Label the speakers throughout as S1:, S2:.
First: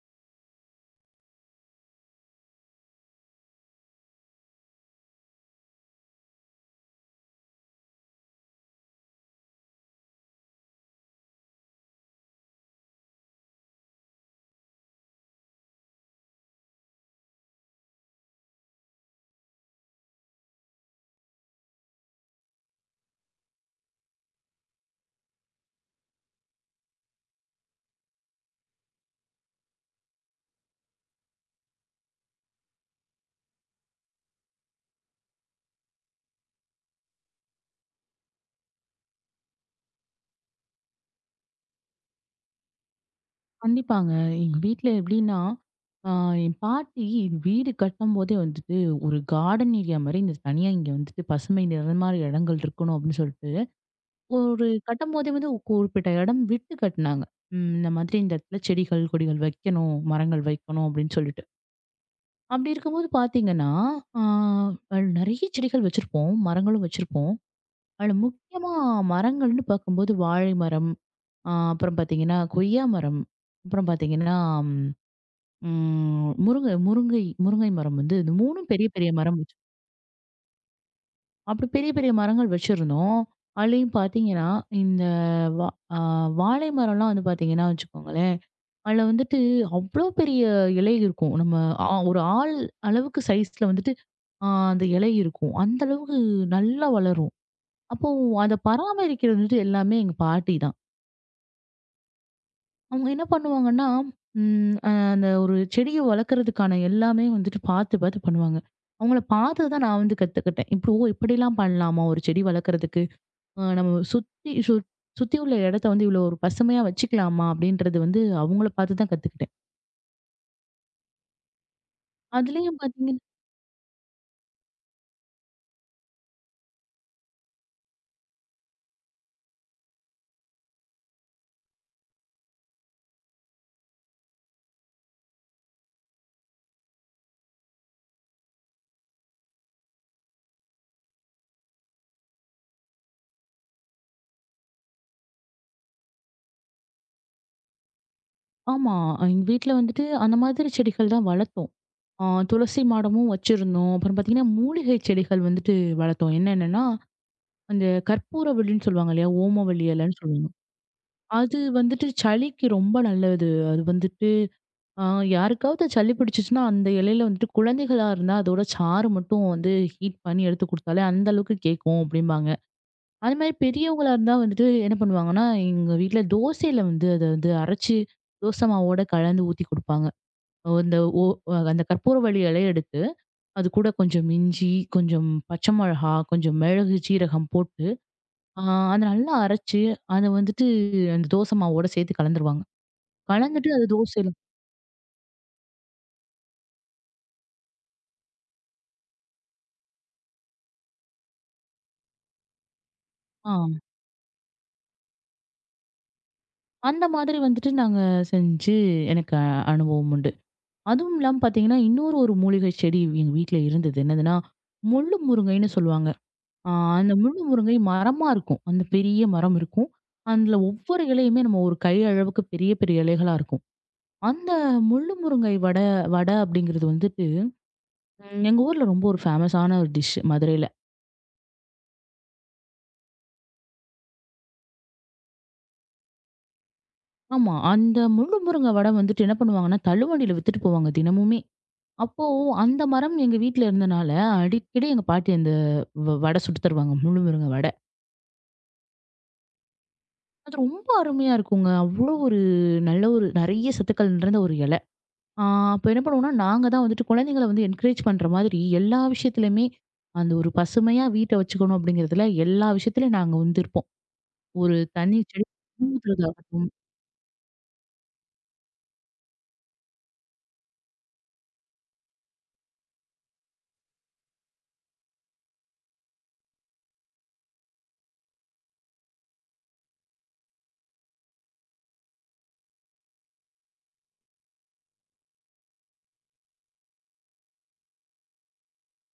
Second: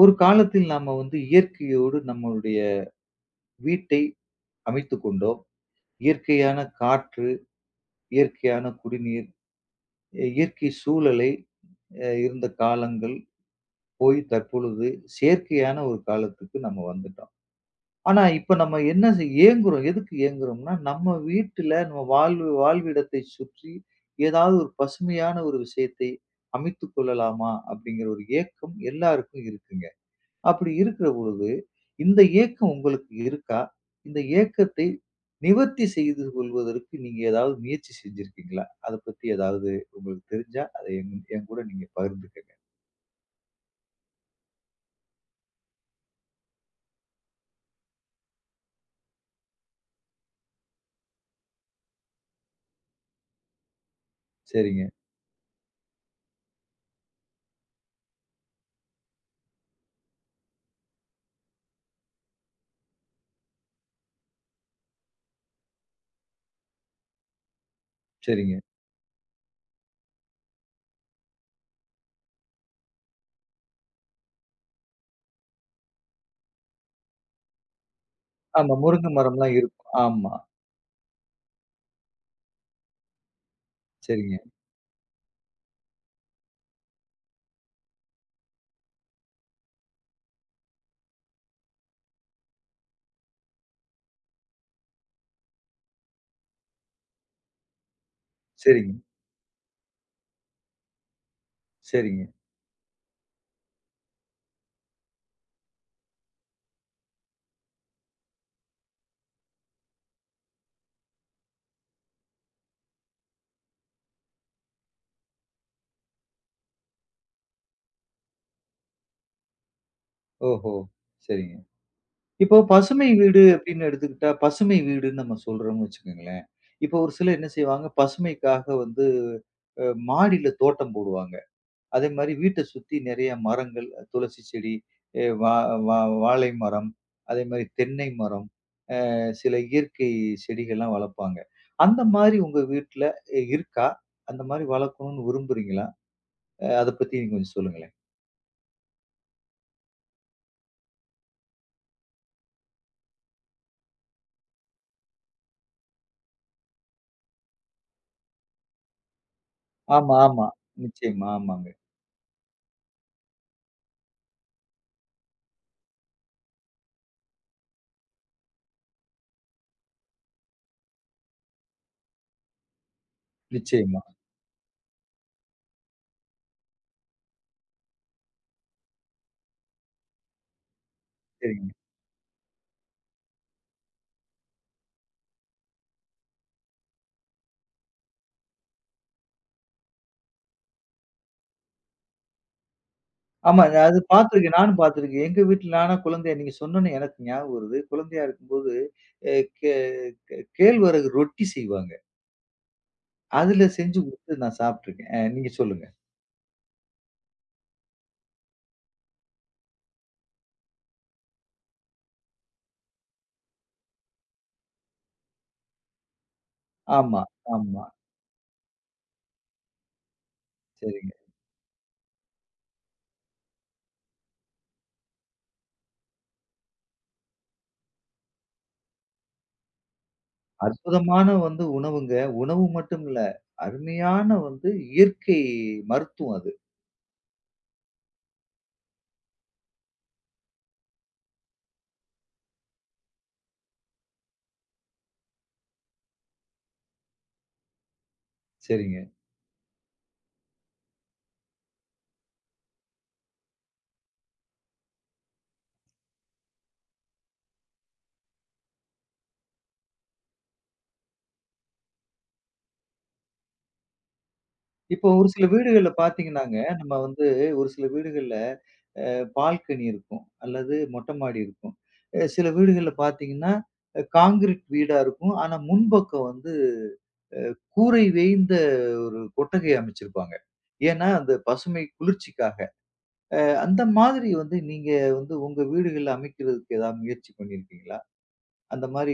S1: ஒரு காலத்தில் நாம வந்து இயற்கையோடு நம்மளுடைய வீட்டை அமைத்துக் கொண்டோம். இயற்கையான காற்று, இயற்கையான குடிநீர், இயற்கை சூழலை இருந்த காலங்கள் போய் தற்பொழுது செயற்கையான ஒரு காலத்துக்கு நம்ம வந்துட்டோம். ஆனா, இப்ப நம்ம என்ன ஏங்குறோம்? எதுக்கு ஏங்குறோம்னா, நம்ம வீட்டுல நம்ம வாழ்வு வாழ்விடத்தை சுற்றி ஏதாவது ஒரு பசுமையான ஒரு விஷயத்தை அமைத்துக் கொள்ளலாமா? அப்படிங்கிற ஒரு ஏக்கம் எல்லாருக்கும் இருக்குங்க. அப்படி இருக்கிற பொழுது, இந்த ஏக்கம் உங்களுக்கு இருக்கா? இந்த ஏக்கத்தை நிவர்த்தி செய்து கொள்வதற்கு நீங்க ஏதாவது முயற்சி செஞ்சிருக்கீங்களா? அத பத்தி ஏதாவது உங்களுக்கு தெரிஞ்சா, அத என் என் கூட நீங்க பகிர்ந்துக்கங்க.
S2: கண்டிப்பாங்க. எங்க வீட்ல எப்படின்னா, ஆ என் பாட்டி வீடு கட்டும்போதே வந்துட்டு, ஒரு கார்டன் ஏரியா மாரி இந்த தனியா இங்க வந்துட்டு பசுமை நிறமா இடங்கள் இருக்கணும் அப்படின்னு சொல்லிட்டு, ஒரு
S1: சரிங்க,
S2: கட்டும்போதே வந்து ஒரு குறிப்பிட்ட இடம் விட்டு கட்டுனாங்க. இந்த மாதிரி இந்த இடத்துல செடிகள், கொடிகள் வைக்கணும், மரங்கள் வைக்கணும் அப்படின்னு சொல்லிட்டு. அப்படி இருக்கும்போது பார்த்தீங்கன்னா, ஆ நெறைய செடிகள் வச்சிருப்போம், மரங்களும் வச்சிருப்போம். அதில
S1: சரிங்க.
S2: முக்கியமா மரங்கள்னு பார்க்கும்போது வாழை மரம், அப்புறம் பார்த்தீங்கன்னா கொய்யா மரம், அப்புறம் பார்த்தீங்கன்னா முருங்கை முருங்கை முருங்கை மரம் வந்து இந்த 3ம்
S1: ஆமா.
S2: பெரிய
S1: முருங்க
S2: பெரிய மரம்
S1: மரம்லாம்
S2: வச்சு
S1: இருக்கும். ஆமா.
S2: அப்படி பெரிய பெரிய மரங்கள் வச்சிருந்தோம். அதுலயும்
S1: சரிங்க,
S2: பார்த்தீங்கன்னா, இந்த வா அ வாழை மரம்லாம் வந்து பார்த்தீங்கன்னா வச்சுக்கோங்களேன், அதுல வந்துட்டு அவ்ளோ பெரிய இலை இருக்கும். நம்ம ஒரு ஆள் அளவுக்கு சைஸ்ல வந்துட்டு அ அந்த இலை இருக்கும். அந்த அளவுக்கு நல்லா வளரும். அப்போ அத
S1: சரிங்க,
S2: பராமரிக்கிறது வந்துட்டு எல்லாமே எங்க பாட்டி தான்.
S1: சரிங்க.
S2: அவங்க என்ன பண்ணுவாங்கன்னா, ம் அ அந்த ஒரு செடிய வளர்க்கறதுக்கான எல்லாமே வந்துட்டு பார்த்து, பார்த்து பண்ணுவாங்க. அவங்கள பார்த்து தான் நான் வந்து கத்துக்கிட்டேன். இப்போ இப்படிலாம் பண்ணலாமா ஒரு செடி வளர்க்கறதுக்கு? நம்ம சுத்தி உள்ள இடத்த வந்து இவ்வளோ ஒரு பசுமையா வச்சுக்கலாமா? அப்படின்றது வந்து அவங்கள பார்த்து தான் கத்துக்கிட்டேன்.
S1: ஓஹோ! சரிங்க. இப்போ
S2: அதுலயும்
S1: பசுமை
S2: பார்த்தீங்கன்னா
S1: வீடு அப்படின்னு எடுத்துக்கிட்டா, பசுமை வீடுன்னு நம்ம சொல்றோம்ன்னு வச்சுக்கங்களேன். இப்போ ஒரு சிலர் என்ன செய்வாங்க, பசுமைக்காக வந்து மாடியில தோட்டம் போடுவாங்க. அதே மாரி வீட்ட சுத்தி நெறைய மரங்கள், துளசி செடி, எ வா வா வாழை மரம், அதே மாரி தென்னை மரம், சில இயற்கை செடிகள்லாம் வளர்ப்பாங்க. அந்த மாரி உங்க வீட்ல இருக்கா? அந்த மாரி வளர்க்கணும்னு விரும்புறீங்களா? அத பத்தி நீங்க கொஞ்சம் சொல்லுங்களேன்.
S2: ஆமா. எங்க வீட்ல வந்துட்டு அந்த மாதிரி செடிகள் தான் வளர்த்தோம். அ துளசி மாடமும் வச்சிருந்தோம். அப்புறம் பார்த்தீங்கன்னா, மூலிகை செடிகள் வந்துட்டு வளர்த்தோம். என்னென்னன்னா, அந்த கற்பூரவள்ளின்னு சொல்லுவாங்க இல்லையா? ஓமவல்லி
S1: ஆமா,
S2: இலைன்னு
S1: ஆமா.
S2: சொல்லுவாங்க.
S1: நிச்சயமா,
S2: அது
S1: ஆமாங்க.
S2: வந்துட்டு சளிக்கு ரொம்ப நல்லது. அது வந்துட்டு ஆ யாருக்காவது சளி பிடிச்சிச்சுன்னா, அந்த இலையில வந்துட்டு குழந்தைகளா இருந்தா அதோட சாறு மட்டும் வந்து ஹீட் பண்ணி எடுத்து குடுத்தாலே, அந்த அளவுக்கு கேட்கும் அப்டிம்பாங்க. அதுமாரி
S1: நிச்சயமா.
S2: பெரியவங்களா இருந்தா வந்துட்டு என்ன பண்ணுவாங்கன்னா, எங்க வீட்ல தோசையில வந்து அத வந்து அரைச்சு, தோசை மாவோட கலந்து ஊத்தி குடுப்பாங்க. அந்த ஓ
S1: சரிங்க.
S2: அந்த கற்பூரவள்ளி இலைய எடுத்து, அது கூட கொஞ்சம் இஞ்சி, கொஞ்சம் பச்சை மொளகா, கொஞ்சம் மிளகு, சீரகம் போட்டு, ஆ அத நல்லா அரைச்சு, அத வந்துட்டு அந்த தோசை மாவோட சேர்த்து கலந்துருவாங்க.
S1: ஆமா.
S2: கலந்துட்டு அது
S1: நான் அது
S2: தோசையில
S1: பார்த்துருக்கேன். நானும் பார்த்துருக்கேன். எங்க வீட்ல நானா குழந்தையா நீங்க சொன்னோனே எனக்கு ஞாபகம் வருது. குழந்தையா இருக்கும்போது அ கே கேழ்வரகு ரொட்டி செய்வாங்க.
S2: ஆ
S1: அதுல செஞ்சு குடுத்து நான் சாப்பிட்டுருக்கேன். நீங்க சொல்லுங்க.
S2: அந்த மாதிரி வந்துட்டு நாங்க செஞ்சு எனக்கு அனுபவம் உண்டு. அதுவும் இல்லாம பார்த்தீங்கன்னா, இன்னொரு ஒரு மூலிகை செடி எங்க வீட்ல இருந்தது. என்னதுன்னா, முள்ளு முருங்கைன்னு சொல்லுவாங்க. ஆ அந்த
S1: ஆமா,
S2: முள்ளு முருங்கை
S1: ஆமா.
S2: மரமா இருக்கும். அந்த பெரிய மரம் இருக்கும். அதுல ஒவ்வொரு
S1: சரிங்க.
S2: இலையுமே நம்ம ஒரு கை அளவுக்கு பெரிய பெரிய இலைகளா இருக்கும். அந்த முள்ளு முருங்கை வடை அப்படிங்கிறது வந்துட்டு, எங்க ஊர்ல ரொம்ப ஒரு ஃபேமஸான ஒரு டிஷ் மதுரையில.
S1: அற்புதமான வந்து உணவுங்க. உணவு மட்டும் இல்ல. அருமையான வந்து இயற்கை மருத்துவம் அது.
S2: ஆமா. அந்த முள்ளு முருங்கை வடை வந்துட்டு என்ன பண்ணுவாங்கன்னா, தள்ளுவண்டியில வித்துட்டு போவாங்க தினமுமே. அப்போ அந்த மரம் எங்க வீட்ல இருந்தனால, அடிக்கடி எங்க பாட்டி அந்த வடை சுட்டு தருவாங்க. முழு முருங்க வடை.
S1: சரிங்க.
S2: அது ரொம்ப அருமையா இருக்குங்க. அவ்ளோ ஒரு நல்ல ஒரு நெறைய சத்துக்கள் நிறைந்த ஒரு இலை. ஆ அப்ப என்ன பண்ணுவோம்னா, நாங்க தான் வந்துட்டு குழந்தைங்கள வந்து என்கரேஜ் பண்ற மாதிரி எல்லா விஷயத்துலயுமே, அந்த ஒரு பசுமையா வீட்ட வச்சுக்கணும் அப்படிங்கிறதுல எல்லா விஷயத்துலயும் நாங்க வந்து இருப்போம். ஒரு
S1: இப்போ
S2: தண்ணி
S1: ஒரு சில
S2: செடி
S1: வீடுகள்ல
S2: தண்ணி
S1: பார்த்தீங்கன்னாங்க,
S2: ஊத்துறதாகட்டும்,
S1: நம்ம வந்து ஒரு சில வீடுகள்ல பால்கனி இருக்கும். அல்லது மொட்டை மாடி இருக்கும். சில வீடுகள்ல பார்த்தீங்கன்னா, கான்கிரீட் வீடா இருக்கும். ஆனா முன்பக்கம் வந்து கூரை வேய்ந்த ஒரு கொட்டகை அமைச்சிருப்பாங்க. ஏன்னா, அந்த பசுமை குளிர்ச்சிக்காக. அந்த மாதிரி வந்து நீங்க வந்து உங்க வீடுகள்ல அமைக்கிறதுக்கு ஏதாவது முயற்சி பண்ணியிருக்கீங்களா? அந்த மாரி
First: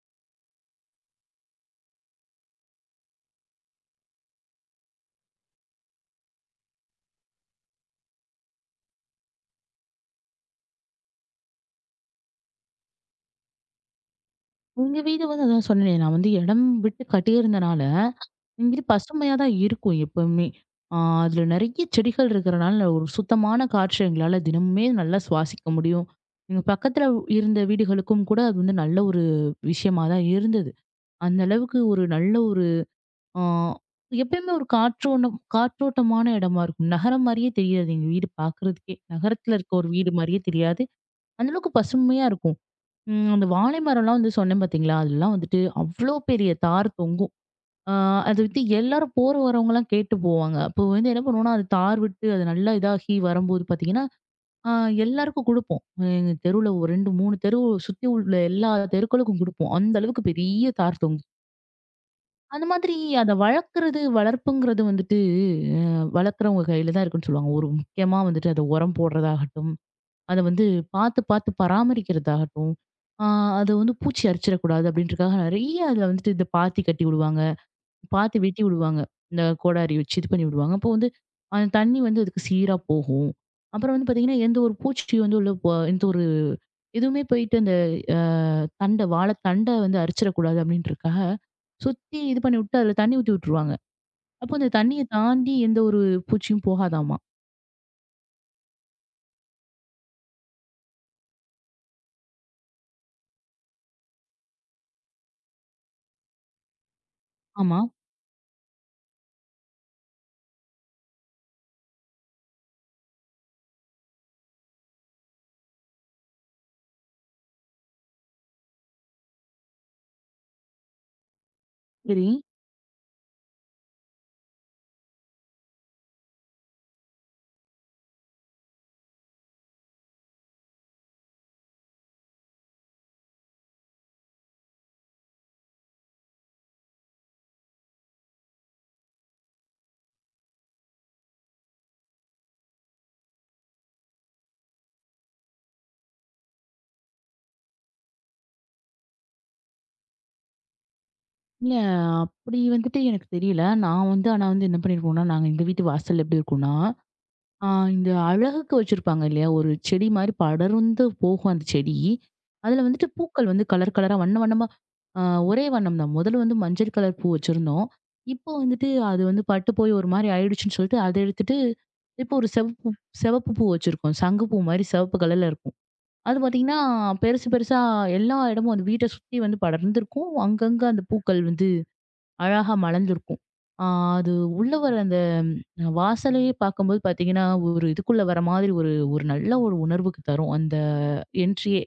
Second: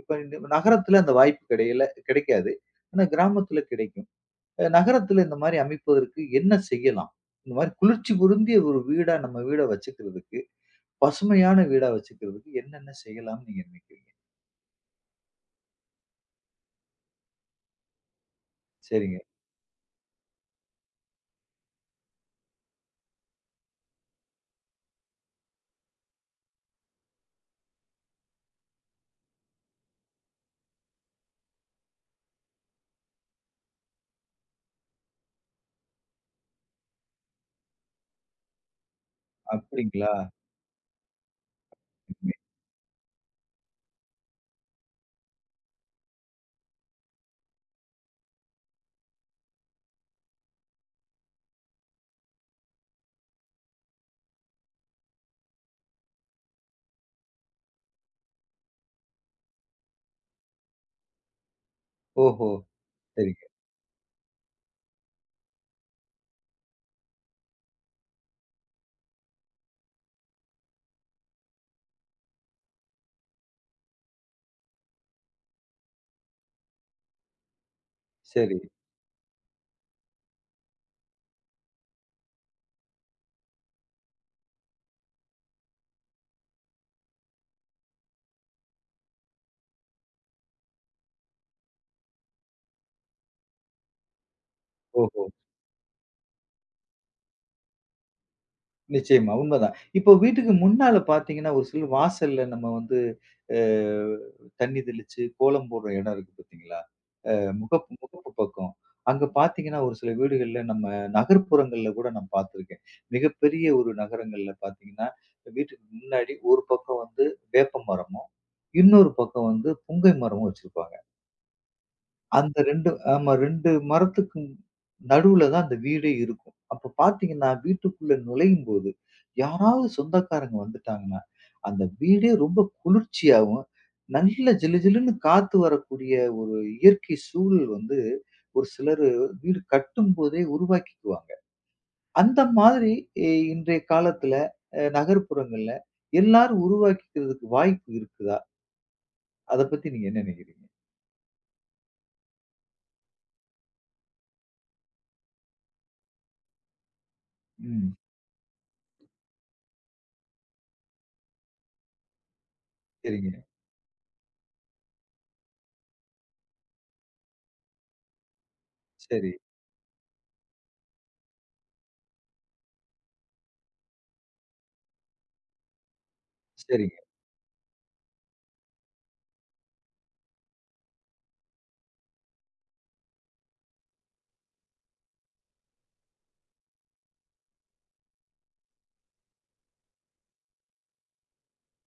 S1: இப்ப இந்த நகரத்துல அந்த வாய்ப்பு கிடைக்காது. ஆனா கிராமத்துல கிடைக்கும். நகரத்துல இந்த மாரி அமைப்பதற்கு என்ன செய்யலாம்? இந்த மாரி குளிர்ச்சி பொருந்திய ஒரு வீடா நம்ம வீட வச்சுக்கிறதுக்கு, பசுமையான வீடா வச்சுக்கிறதுக்கு என்னென்ன செய்யலாம்ன்னு நீங்க நினைக்கிறீங்க?
S2: எங்க வீடு வந்து அதான் சொன்னேனே நான் வந்து இடம் விட்டு கட்டியிருந்தனால இங்கிட்டு
S1: சரிங்க.
S2: பசுமையா தான் இருக்கும் எப்பவுமே. ஆ அதுல நெறைய செடிகள் இருக்கிறனால ஒரு சுத்தமான காற்று எங்களால தினமுமே நல்லா சுவாசிக்க முடியும். எங்க பக்கத்துல இருந்த வீடுகளுக்கும் கூட அது வந்து நல்ல ஒரு விஷயமா தான் இருந்தது. அந்த அளவுக்கு ஒரு நல்ல ஒரு ஆ எப்பயுமே ஒரு காற்றோட்டம் காற்றோட்டமான இடமா இருக்கும். நகரம் மாரியே தெரியாது எங்க வீடு பார்க்குறதுக்கே. நகரத்துல இருக்க ஒரு வீடு
S1: அப்படிங்களா?
S2: மாரியே தெரியாது. அந்த அளவுக்கு பசுமையா இருக்கும். அந்த வாழை மரம்லாம் வந்து சொன்னேன் பார்த்தீங்களா? அதெல்லாம் வந்துட்டு அவ்ளோ பெரிய தார் தொங்கும். ஆ அது வந்து எல்லாரும் போற வரவங்கலாம் கேட்டு போவாங்க. அப்போ வந்து என்ன பண்ணுவோம்னா, அது தார் விட்டு அது நல்லா இதாகி வரும்போது பார்த்தீங்கன்னா, ஆ எல்லாருக்கும் குடுப்போம். எங்க தெருவுல ஒரு 2, 3 தெரு சுத்தி உள்ள எல்லா தெருக்களுக்கும் குடுப்போம். அந்த அளவுக்கு பெரிய தார் தொங்கும்.
S1: ஓஹோ!
S2: அந்த மாதிரி அத
S1: சரிங்க.
S2: வளர்க்குறது, வளர்ப்புங்கிறது வந்துட்டு அ வளர்க்குறவங்க கையில தான் இருக்குன்னு சொல்லுவாங்க. ஒரு முக்கியமா வந்துட்டு அத உரம் போடுறதாகட்டும், அத வந்து பார்த்து பார்த்து பராமரிக்கிறதாகட்டும், ஆ அது வந்து பூச்சி அரிச்சிடக்கூடாது அப்படின்றதுக்காக நெறைய அதுல வந்துட்டு இந்த பாத்தி கட்டி விடுவாங்க. பார்த்து
S1: சரி.
S2: வெட்டி விடுவாங்க. இந்த கோடாரி வச்சு இது பண்ணி விடுவாங்க. அப்போ வந்து அந்த தண்ணி வந்து அதுக்கு சீரா போகும். அப்புறம் வந்து பார்த்தீங்கன்னா, எந்த ஒரு பூச்சி வந்து உள்ள போ எந்த ஒரு எதுவுமே போயிட்டு அந்த அ தண்ட வாழைத்தண்ட வந்து அரிச்சிடக்கூடாது அப்படின்றதுக்காக, சுத்தி இது பண்ணி விட்டு அதில தண்ணி ஊத்தி விட்டுருவாங்க. அப்போ அந்த தண்ணிய
S1: ஓஹோ!
S2: தாண்டி எந்த ஒரு பூச்சியும் போகாதாமா.
S1: நிச்சயமா. உண்மதான். இப்போ வீட்டுக்கு முன்னால பார்த்தீங்கன்னா, ஒரு சிலர் வாசல்ல நம்ம வந்து அ தண்ணி தெளிச்சு கோலம் போடுற இடம் இருக்கு பார்த்தீங்களா?
S2: ஆமா.
S1: முகப்பு முகப்பு பக்கம். அங்க பார்த்தீங்கன்னா, ஒரு சில வீடுகள்ல நம்ம நகர்ப்புறங்கள்ல கூட நான் பார்த்துருக்கேன். மிகப்பெரிய ஒரு நகரங்கள்ல பார்த்தீங்கன்னா, வீட்டுக்கு முன்னாடி ஒரு பக்கம் வந்து வேப்ப மரமும், இன்னொரு பக்கம் வந்து புங்கை மரமும் வச்சிருப்பாங்க.
S2: சரி.
S1: அந்த 2 ஆமா 2 மரத்துக்கு நடுவுல தான் அந்த வீடே இருக்கும். அப்ப பார்த்தீங்கன்னா, வீட்டுக்குள்ள நுழையும்போது, யாராவது சொந்தக்காரங்க வந்துட்டாங்கன்னா, அந்த வீடே ரொம்ப குளிர்ச்சியாவும், நல்ல ஜிலு ஜிலுன்னு காத்து வரக்கூடிய ஒரு இயற்கை சூழல் வந்து, ஒரு சிலரு வீடு கட்டும்போதே உருவாக்கிக்குவாங்க. அந்த மாதிரி இன்றைய காலத்துல நகர்ப்புறங்கள்ல எல்லாரும் உருவாக்கிக்கிறதுக்கு வாய்ப்பு இருக்குதா? அத பத்தி நீங்க என்ன நினைக்கிறீங்க?
S2: இல்ல அப்படி வந்துட்டு எனக்கு தெரியல. நான் வந்து ஆனா வந்து என்ன பண்ணியிருக்கோம்னா, நாங்க எங்க வீட்டு வாசல்ல எப்படி இருக்கோம்னா, ஆ
S1: ம்.
S2: இந்த அழகுக்கு வச்சிருப்பாங்க இல்லையா? ஒரு செடி மாரி படர்ந்து போகும் அந்த செடி. அதுல வந்துட்டு
S1: சரிங்க.
S2: பூக்கள் வந்து கலர் கலரா வண்ண வண்ணமா ஆ ஒரே வண்ணம் தான். முதல்ல வந்து மஞ்சள் கலர் பூ வச்சிருந்தோம். இப்போ வந்துட்டு அது
S1: சரி,
S2: வந்து பட்டு போய் ஒரு மாரி ஆயிடுச்சுன்னு சொல்லிட்டு அத எடுத்துட்டு, இப்போ ஒரு செவப்பு செவப்பு பூ வச்சிருக்கோம். சங்கு பூ மாரி சிவப்பு கலர்ல இருக்கும். அது பார்த்தீங்கன்னா,
S1: சரிங்க.
S2: பெருசு பெருசா எல்லா இடமும் அந்த வீட்ட சுத்தி வந்து படர்ந்திருக்கும். அங்கங்க அந்த பூக்கள் வந்து அழகா மலர்ந்திருக்கும். ஆ அது உள்ள வர அந்த வாசலையே பார்க்கும்போது பார்த்தீங்கன்னா, ஒரு இதுக்குள்ள வர மாதிரி ஒரு ஒரு நல்ல ஒரு உணர்வுக்கு தரும் அந்த என்ட்ரியே.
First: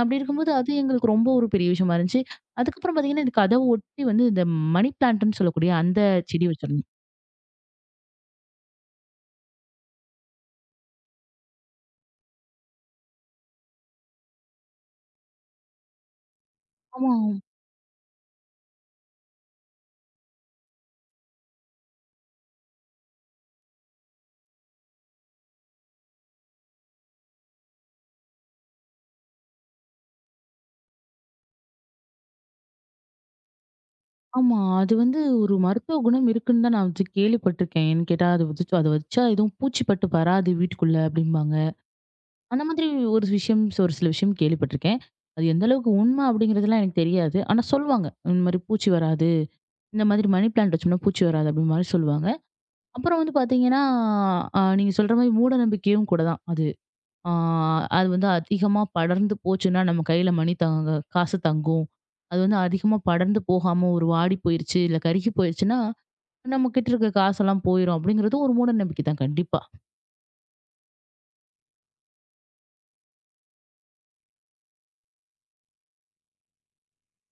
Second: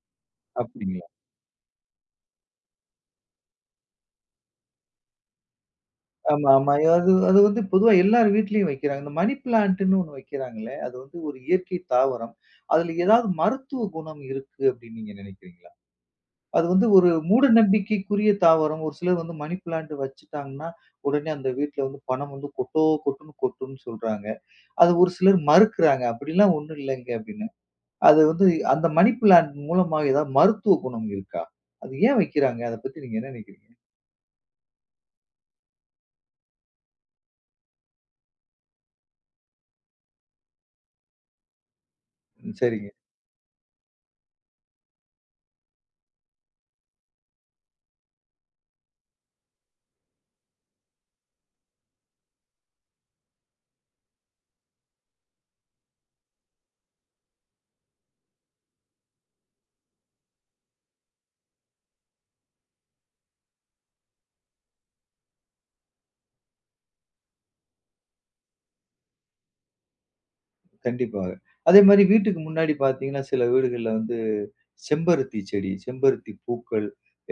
S2: அப்படி இருக்கும்போது அது
S1: அப்டிங்களா?
S2: எங்களுக்கு ரொம்ப ஒரு பெரிய விஷயமா இருந்துச்சு. அதுக்கப்புறம் பார்த்தீங்கன்னா, இந்த கதவ ஒட்டி வந்து இந்த மணி பிளான்ட்ன்னு சொல்லக்கூடிய அந்த செடி
S1: ஆமா, ஆமா.
S2: வச்சிருந்தோம்.
S1: அது அது வந்து பொதுவா எல்லார் வீட்லயும் வைக்கிறாங்க. இந்த மணி பிளான்ட்ன்னு ஒண்ணு வைக்கிறாங்களே, அது வந்து ஒரு இயற்கை தாவரம். அதுல ஏதாவது மருத்துவ குணம் இருக்கு அப்டின்னு நீங்க நெனைக்கிறீங்களா? அது வந்து ஒரு
S2: ஆமா,
S1: மூட நம்பிக்கைக்குரிய தாவரம். ஒரு சிலர் வந்து மணி பிளான்ட் வச்சுட்டாங்கன்னா, உடனே அந்த வீட்ல வந்து பணம் வந்து கொட்டோ கொட்டுன்னு கொட்டும்னு சொல்றாங்க. அது ஒரு சிலர் மறுக்கிறாங்க. "அப்படிலாம் ஒண்ணும் இல்லைங்க" அப்படின்னு. அது வந்து அந்த மணி பிளான்ட் மூலமா ஏதாவது மருத்துவ குணம் இருக்கா? அது ஏன் வைக்கிறாங்க? அத பத்தி நீங்க என்ன நெனைக்கிறீங்க?
S2: ஆமா. அது வந்து ஒரு மருத்துவ குணம் இருக்குன்னு தான் நான் வந்து கேள்விப்பட்டிருக்கேன். ஏன்னு கேட்டா, அது அது வச்சா எதுவும் பூச்சி பட்டு வராது வீட்டுக்குள்ள அப்படிம்பாங்க.
S1: ம்,
S2: அந்த மாதிரி
S1: சரிங்க.
S2: ஒரு விஷயம் ஒரு சில விஷயம் கேள்விப்பட்டிருக்கேன். அது எந்த அளவுக்கு உண்மை அப்படிங்கிறதுலாம் எனக்கு தெரியாது. ஆனா சொல்லுவாங்க. இந்த மாதிரி பூச்சி வராது. இந்த மாதிரி மணி பிளான்ட் வச்சோம்னா பூச்சி வராது அப்படின்ற மாதிரி சொல்லுவாங்க. அப்புறம் வந்து பார்த்தீங்கன்னா, நீங்க சொல்ற மாதிரி மூட நம்பிக்கையும் கூட தான் அது. ஆ அது வந்து அதிகமா படர்ந்து போச்சுன்னா நம்ம கையில மணி தங்க காசு தங்கும். அது வந்து அதிகமா படர்ந்து போகாம ஒரு வாடி போயிருச்சு, இல்ல கருகி போயிருச்சுன்னா, நம்ம கிட்ட இருக்க காசெல்லாம் போயிரும் அப்படிங்கிறது ஒரு மூட நம்பிக்கை தான் கண்டிப்பா.
S1: கண்டிப்பாக. அதே மாரி வீட்டுக்கு முன்னாடி பார்த்தீங்கன்னா, சில வீடுகள்ல வந்து செம்பருத்தி செடி, செம்பருத்தி பூக்கள்,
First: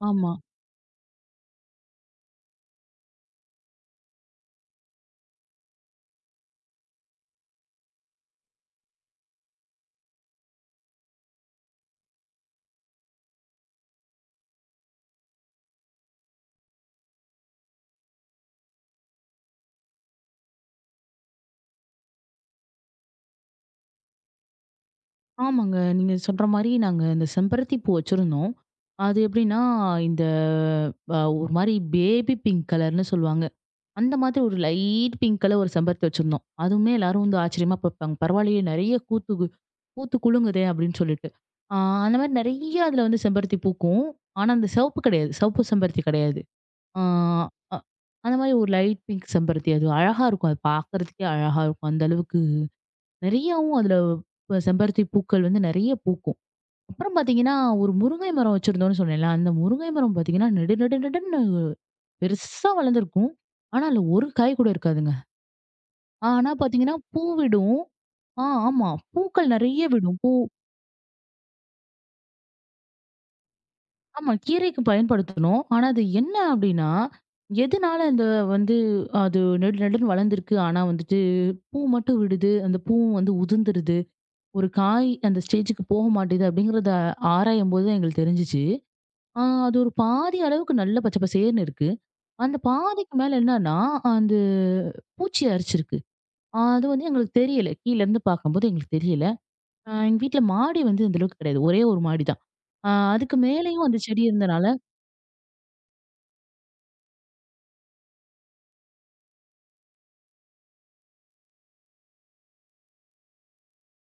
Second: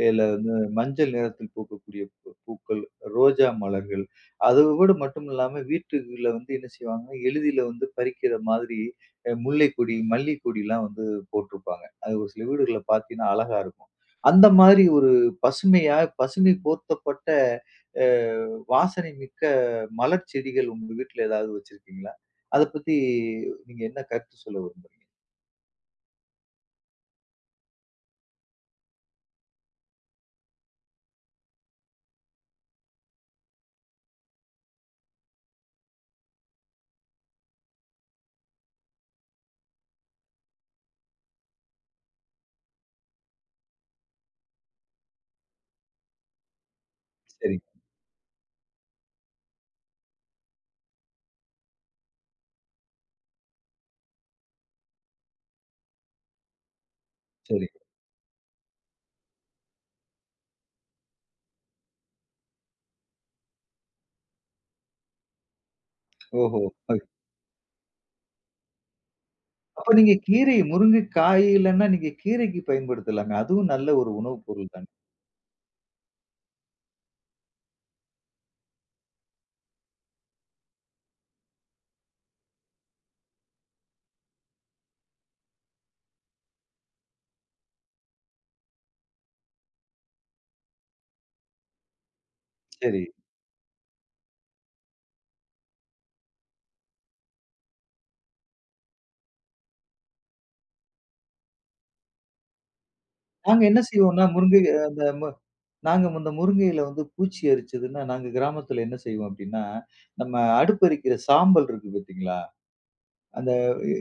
S1: இல்ல
S2: ஆமா.
S1: வந்து மஞ்சள் நிறத்தில் பூக்கக்கூடிய பூ பூக்கள், ரோஜா மலர்கள், அதோடு மட்டும் இல்லாம வீட்டுக்குள்ள வந்து என்ன செய்வாங்கன்னா, எளிதில வந்து பறிக்கிற மாதிரி முல்லைக்கொடி, மல்லிக்கொடிலாம் வந்து போட்டிருப்பாங்க. அது ஒரு சில வீடுகள்ல பார்த்தீங்கன்னா அழகா இருக்கும். அந்த மாதிரி ஒரு பசுமையா பசுமை போர்த்தப்பட்ட அ வாசனை மிக்க மலர் செடிகள் உங்க வீட்ல ஏதாவது வச்சிருக்கீங்களா? அத பத்தி நீங்க என்ன கருத்து சொல்ல விரும்புறீங்க?
S2: ஆமாங்க. நீங்க சொல்ற மாரி நாங்க இந்த செம்பருத்தி பூ வச்சிருந்தோம். அது எப்படின்னா, இந்த ஒரு மாரி பேபி பிங்க் கலர்ன்னு சொல்லுவாங்க. அந்த மாதிரி ஒரு லைட் பிங்க் கலர் ஒரு செம்பருத்தி வச்சிருந்தோம். அதுவுமே எல்லாரும் வந்து ஆச்சரியமா பார்ப்பாங்க. பரவாயில்லையே நெறைய கூத்து கு பூத்து குலுங்குதே அப்படின்னு சொல்லிட்டு. ஆ அந்த மாரி நெறைய அதுல வந்து செம்பருத்தி பூக்கும். ஆனா அந்த சிவப்பு கிடையாது. சிவப்பு செம்பருத்தி கிடையாது. ஆ
S1: சரிங்க,
S2: அ அந்த மாரி ஒரு லைட் பிங்க் செம்பருத்தி. அது அழகா இருக்கும். அது பார்க்கறதுக்கே அழகா இருக்கும். அந்த அளவுக்கு நெறையாவும் அதுல இப்ப செம்பருத்தி பூக்கள் வந்து நெறைய பூக்கும். அப்புறம் பாத்தீங்கன்னா,
S1: சரிங்க.
S2: ஒரு முருங்கை மரம் வச்சிருந்தோம்னு சொன்னேன்ல. அந்த முருங்கை மரம் பாத்தீங்கன்னா, நெடு நெடு நெடுன்னு பெருசா வளர்ந்திருக்கும். ஆனா, அதுல ஒரு காய் கூட இருக்காதுங்க. ஆனா
S1: ஓஹோ!
S2: பாத்தீங்கன்னா,
S1: அது.
S2: பூ விடும். ஆமா. பூக்கள் நெறைய
S1: அப்ப நீங்க
S2: விடும். பூ
S1: கீரை முருங்கைக்காய் இல்லன்னா, நீங்க கீரைக்கு பயன்படுத்தலாமே. அதுவும் நல்ல ஒரு
S2: ஆமா.
S1: உணவு பொருள்
S2: கீரைக்கு
S1: தானே!
S2: பயன்படுத்தணும். ஆனா, அது என்ன அப்டின்னா, எதுனால இந்த வந்து அது நெடு நெடுன்னு வளர்ந்திருக்கு. ஆனா வந்துட்டு, பூ மட்டும் விடுது. அந்த பூவும் வந்து உதிர்ந்துருது. ஒரு காய் அந்த ஸ்டேஜுக்கு போக மாட்டேங்குது. அப்டிங்கிறத ஆராயும்போது தான் எங்களுக்கு தெரிஞ்சுச்சு. அது ஒரு பாதி அளவுக்கு நல்ல பச்சை பசேல்னு இருக்கு. அந்த
S1: சரி.
S2: பாதிக்கு மேல என்னன்னா, அந்த பூச்சி அரிச்சிருக்கு. அது வந்து எங்களுக்கு தெரியல. கீழ இருந்து பார்க்கும்போது எங்களுக்கு தெரியல. எங்க வீட்ல மாடி வந்து அந்த அளவுக்கு கிடையாது. ஒரே ஒரு மாடி தான். அதுக்கு
S1: நாங்க என்ன
S2: மேலேயும் அந்த செடி
S1: செய்வோம்ன்னா, முருங்கை
S2: இருந்தனால
S1: அந்த மு நாங்க இந்த முருங்கையில வந்து பூச்சி அரிச்சதுன்னா, நாங்க கிராமத்துல என்ன செய்வோம் அப்டின்னா, நம்ம அடுப்பு எரிக்கிற சாம்பல் இருக்கு பார்த்தீங்களா? அந்த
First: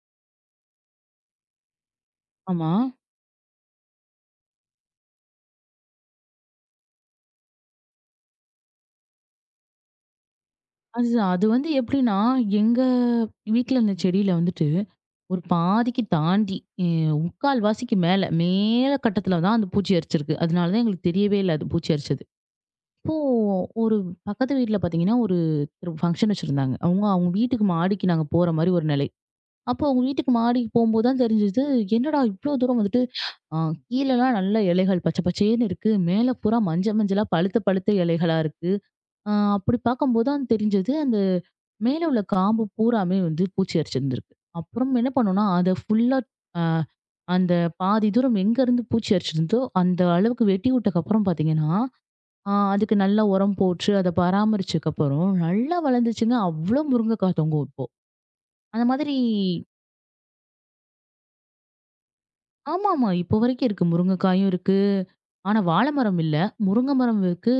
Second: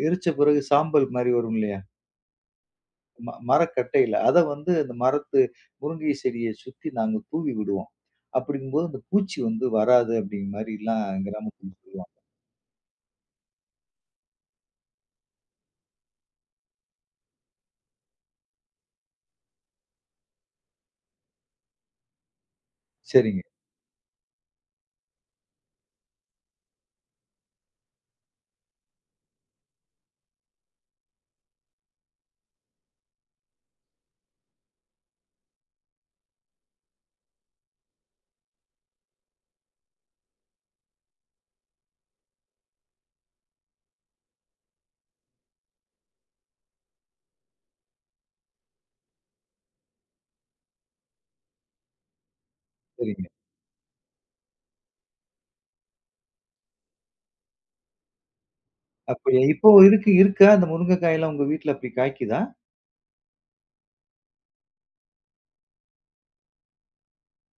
S1: எரிச்ச பிறகு சாம்பல் மாரி வரும் இல்லையா?
S2: ஆமா.
S1: மரக்கட்டையில. அத வந்து அந்த மரத்து முருங்கை செடிய சுத்தி நாங்க தூவி விடுவோம். அப்படிங்கும்போது அந்த பூச்சி வந்து வராது அப்படிங்கிற மாரிலாம்
S2: அதுதான். அது வந்து
S1: கிராமத்துல சொல்லுவாங்க.
S2: எப்படின்னா, எங்க வீட்ல இருந்த செடியில வந்துட்டு ஒரு பாதிக்கு தாண்டி, அ 3/4 வாசிக்கு மேல, மேல கட்டத்துல தான் அந்த பூச்சி அரிச்சிருக்கு. அதனால தான் எங்களுக்கு தெரியவே இல்ல அது பூச்சி அரிச்சது. அப்போ
S1: சரிங்க,
S2: ஒரு பக்கத்து வீட்ல பார்த்தீங்கன்னா, ஒரு ஒரு ஃபங்ஷன் வச்சிருந்தாங்க. அவங்க அவங்க வீட்டுக்கு மாடிக்கு நாங்க போற மாரி ஒரு நிலை. அப்போ அவங்க வீட்டுக்கு மாடிக்கு போம்போது தான் தெரிஞ்சது, என்னடா இவ்ளோ தூரம் வந்துட்டு அ கீழலாம் நல்ல இலைகள் பச்சை பச்சேன்னு இருக்கு. மேல பூரா மஞ்சளா பழுத்த பழுத்த இலைகளா இருக்கு. அ அப்படி பார்க்கும்போது தான் தெரிஞ்சது, அந்த மேல உள்ள காம்பு பூராமே வந்து பூச்சி அரிச்சிருந்திருக்கு. அப்புறம் என்ன பண்ணோம்னா, அத ஃபுல்லா அ அந்த பாதி தூரம் எங்கருந்து பூச்சி அரிச்சிருந்தோ, அந்த அளவுக்கு வெட்டி விட்டக்கப்புறம் பார்த்தீங்கன்னா, அதுக்கு நல்லா
S1: சரிங்க.
S2: உரம் போட்டு, அத பராமரிச்சதுக்கப்புறம் நல்லா வளர்ந்துச்சுங்க. அவ்ளோ முருங்கைக்காய் தொங்கும் இப்போ. அந்த மாதிரி
S1: அப்படியா இப்போ இருக்கா? அந்த முருங்கைக்காயெல்லாம் உங்க வீட்ல அப்படி காய்க்குதா?
S2: ஆமாமா. இப்போ வரைக்கும் இருக்கு. முருங்கைக்காயும் இருக்கு. ஆனா வாழை மரம் இல்ல. முருங்கை மரம் இருக்கு.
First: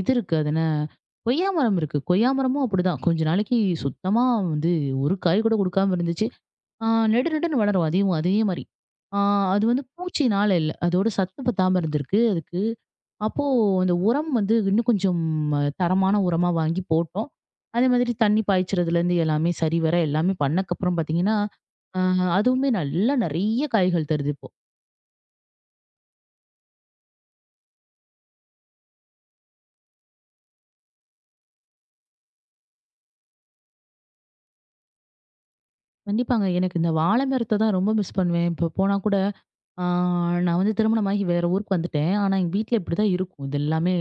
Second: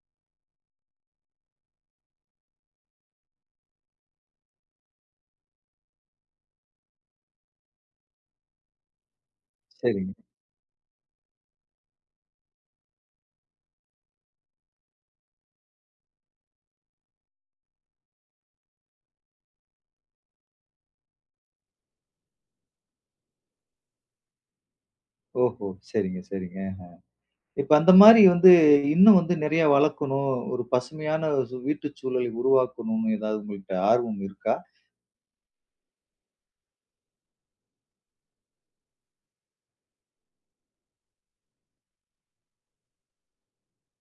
S2: இது இருக்கு. அது என்ன கொய்யா மரம் இருக்கு. கொய்யா மரமும் அப்படிதான். கொஞ்ச நாளைக்கு சுத்தமா வந்து ஒரு காய் கூட குடுக்காம இருந்துச்சு. ஆ நெடு நெடுன்னு வளரும். அதையும் அதே மாரி. ஆ அது வந்து
S1: சரிங்க.
S2: பூச்சினால இல்ல. அதோட சத்து பத்தாம இருந்திருக்கு அதுக்கு. அப்போ அந்த உரம் வந்து இன்னும் கொஞ்சம் தரமான உரமா வாங்கி போட்டோம். அதே மாதிரி தண்ணி பாய்ச்சறதுலேருந்து எல்லாமே சரிவர எல்லாமே பண்ணக்கப்புறம் பார்த்தீங்கன்னா, அ அதுவுமே நல்லா நெறைய காய்கள் தருது இப்போ.
S1: ஓஹோ! சரிங்க, சரிங்க. இப்ப அந்த மாரி வந்து இன்னும் வந்து நெறைய வளர்க்கணும். ஒரு பசுமையான வீட்டு சூழலை உருவாக்கணும்னு ஏதாவது உங்கள்ட்ட ஆர்வம் இருக்கா?
S2: கண்டிப்பாங்க. எனக்கு இந்த வாழை மரத்த தான் ரொம்ப மிஸ் பண்ணுவேன். இப்போ போனா கூட, ஆ நான் வந்து திருமணமாகி வேற ஊருக்கு வந்துட்டேன். ஆனா, எங்க வீட்ல இப்படிதான் இருக்கும். இது எல்லாமே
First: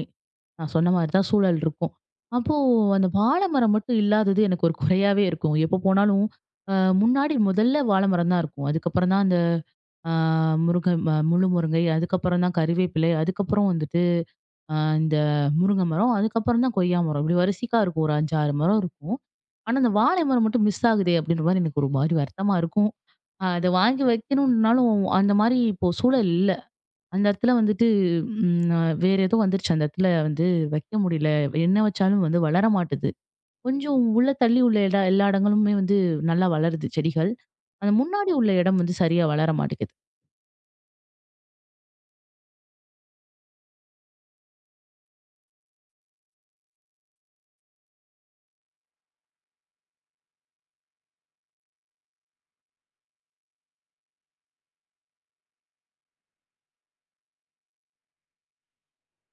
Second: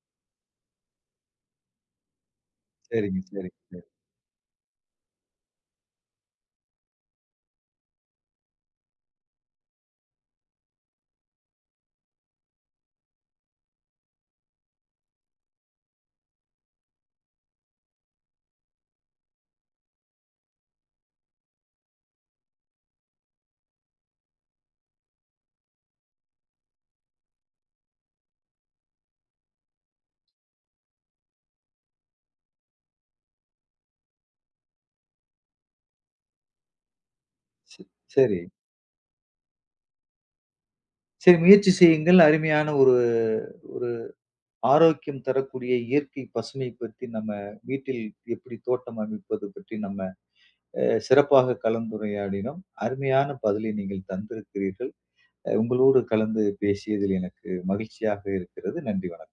S2: நான் சொன்ன மாரி தான் சூழல் இருக்கும். அப்போ அந்த
S1: சரிங்க,
S2: வாழை
S1: சரிங்க,
S2: மரம்
S1: சரி.
S2: மட்டும் இல்லாதது எனக்கு ஒரு குறையாவே இருக்கும். எப்போ போனாலும் அ முன்னாடி முதல்ல வாழை மரம் தான் இருக்கும். அதுக்கப்புறம் தான் அந்த ஆ முருங்கை முழு முருங்கை, அதுக்கப்புறம் தான் கறிவேப்பிலை, அதுக்கப்புறம் வந்துட்டு அ இந்த முருங்கை மரம், அதுக்கப்புறம் தான் கொய்யா மரம். இப்படி வரிசைக்கா இருக்கும். ஒரு 5, 6 மரம் இருக்கும். ஆனா, அந்த வாழை மரம் மட்டும் மிஸ் ஆகுதே அப்படின்ற மாரி எனக்கு ஒரு மாரி வருத்தமா இருக்கும். அத வாங்கி வைக்கணும்னாலும், அந்த மாரி இப்போ சூழல் இல்ல. அந்த இடத்துல வந்துட்டு வேற ஏதோ வந்துருச்சு. அந்த இடத்துல வந்து வைக்க முடியல. என்ன வச்சாலும் வந்து வளர மாட்டுது. கொஞ்சம் உள்ள தள்ளி உள்ள எல்லா இடங்களுமே வந்து நல்லா வளருது செடிகள். அந்த முன்னாடி
S1: சரி.
S2: உள்ள இடம் வந்து சரியா வளர மாட்டேங்குது.
S1: சரி முயற்சி செய்யுங்கள். அருமையான ஒரு ஒரு ஆரோக்கியம் தரக்கூடிய இயற்கை பசுமை பற்றி நம்ம வீட்டில் எப்படி தோட்டம் அமைப்பது பற்றி நம்ம சிறப்பாக கலந்துரையாடினோம். அருமையான பதிலை நீங்கள் தந்திருக்கிறீர்கள். உங்களோடு கலந்து பேசியதில் எனக்கு மகிழ்ச்சியாக இருக்கிறது. நன்றி, வணக்கம்.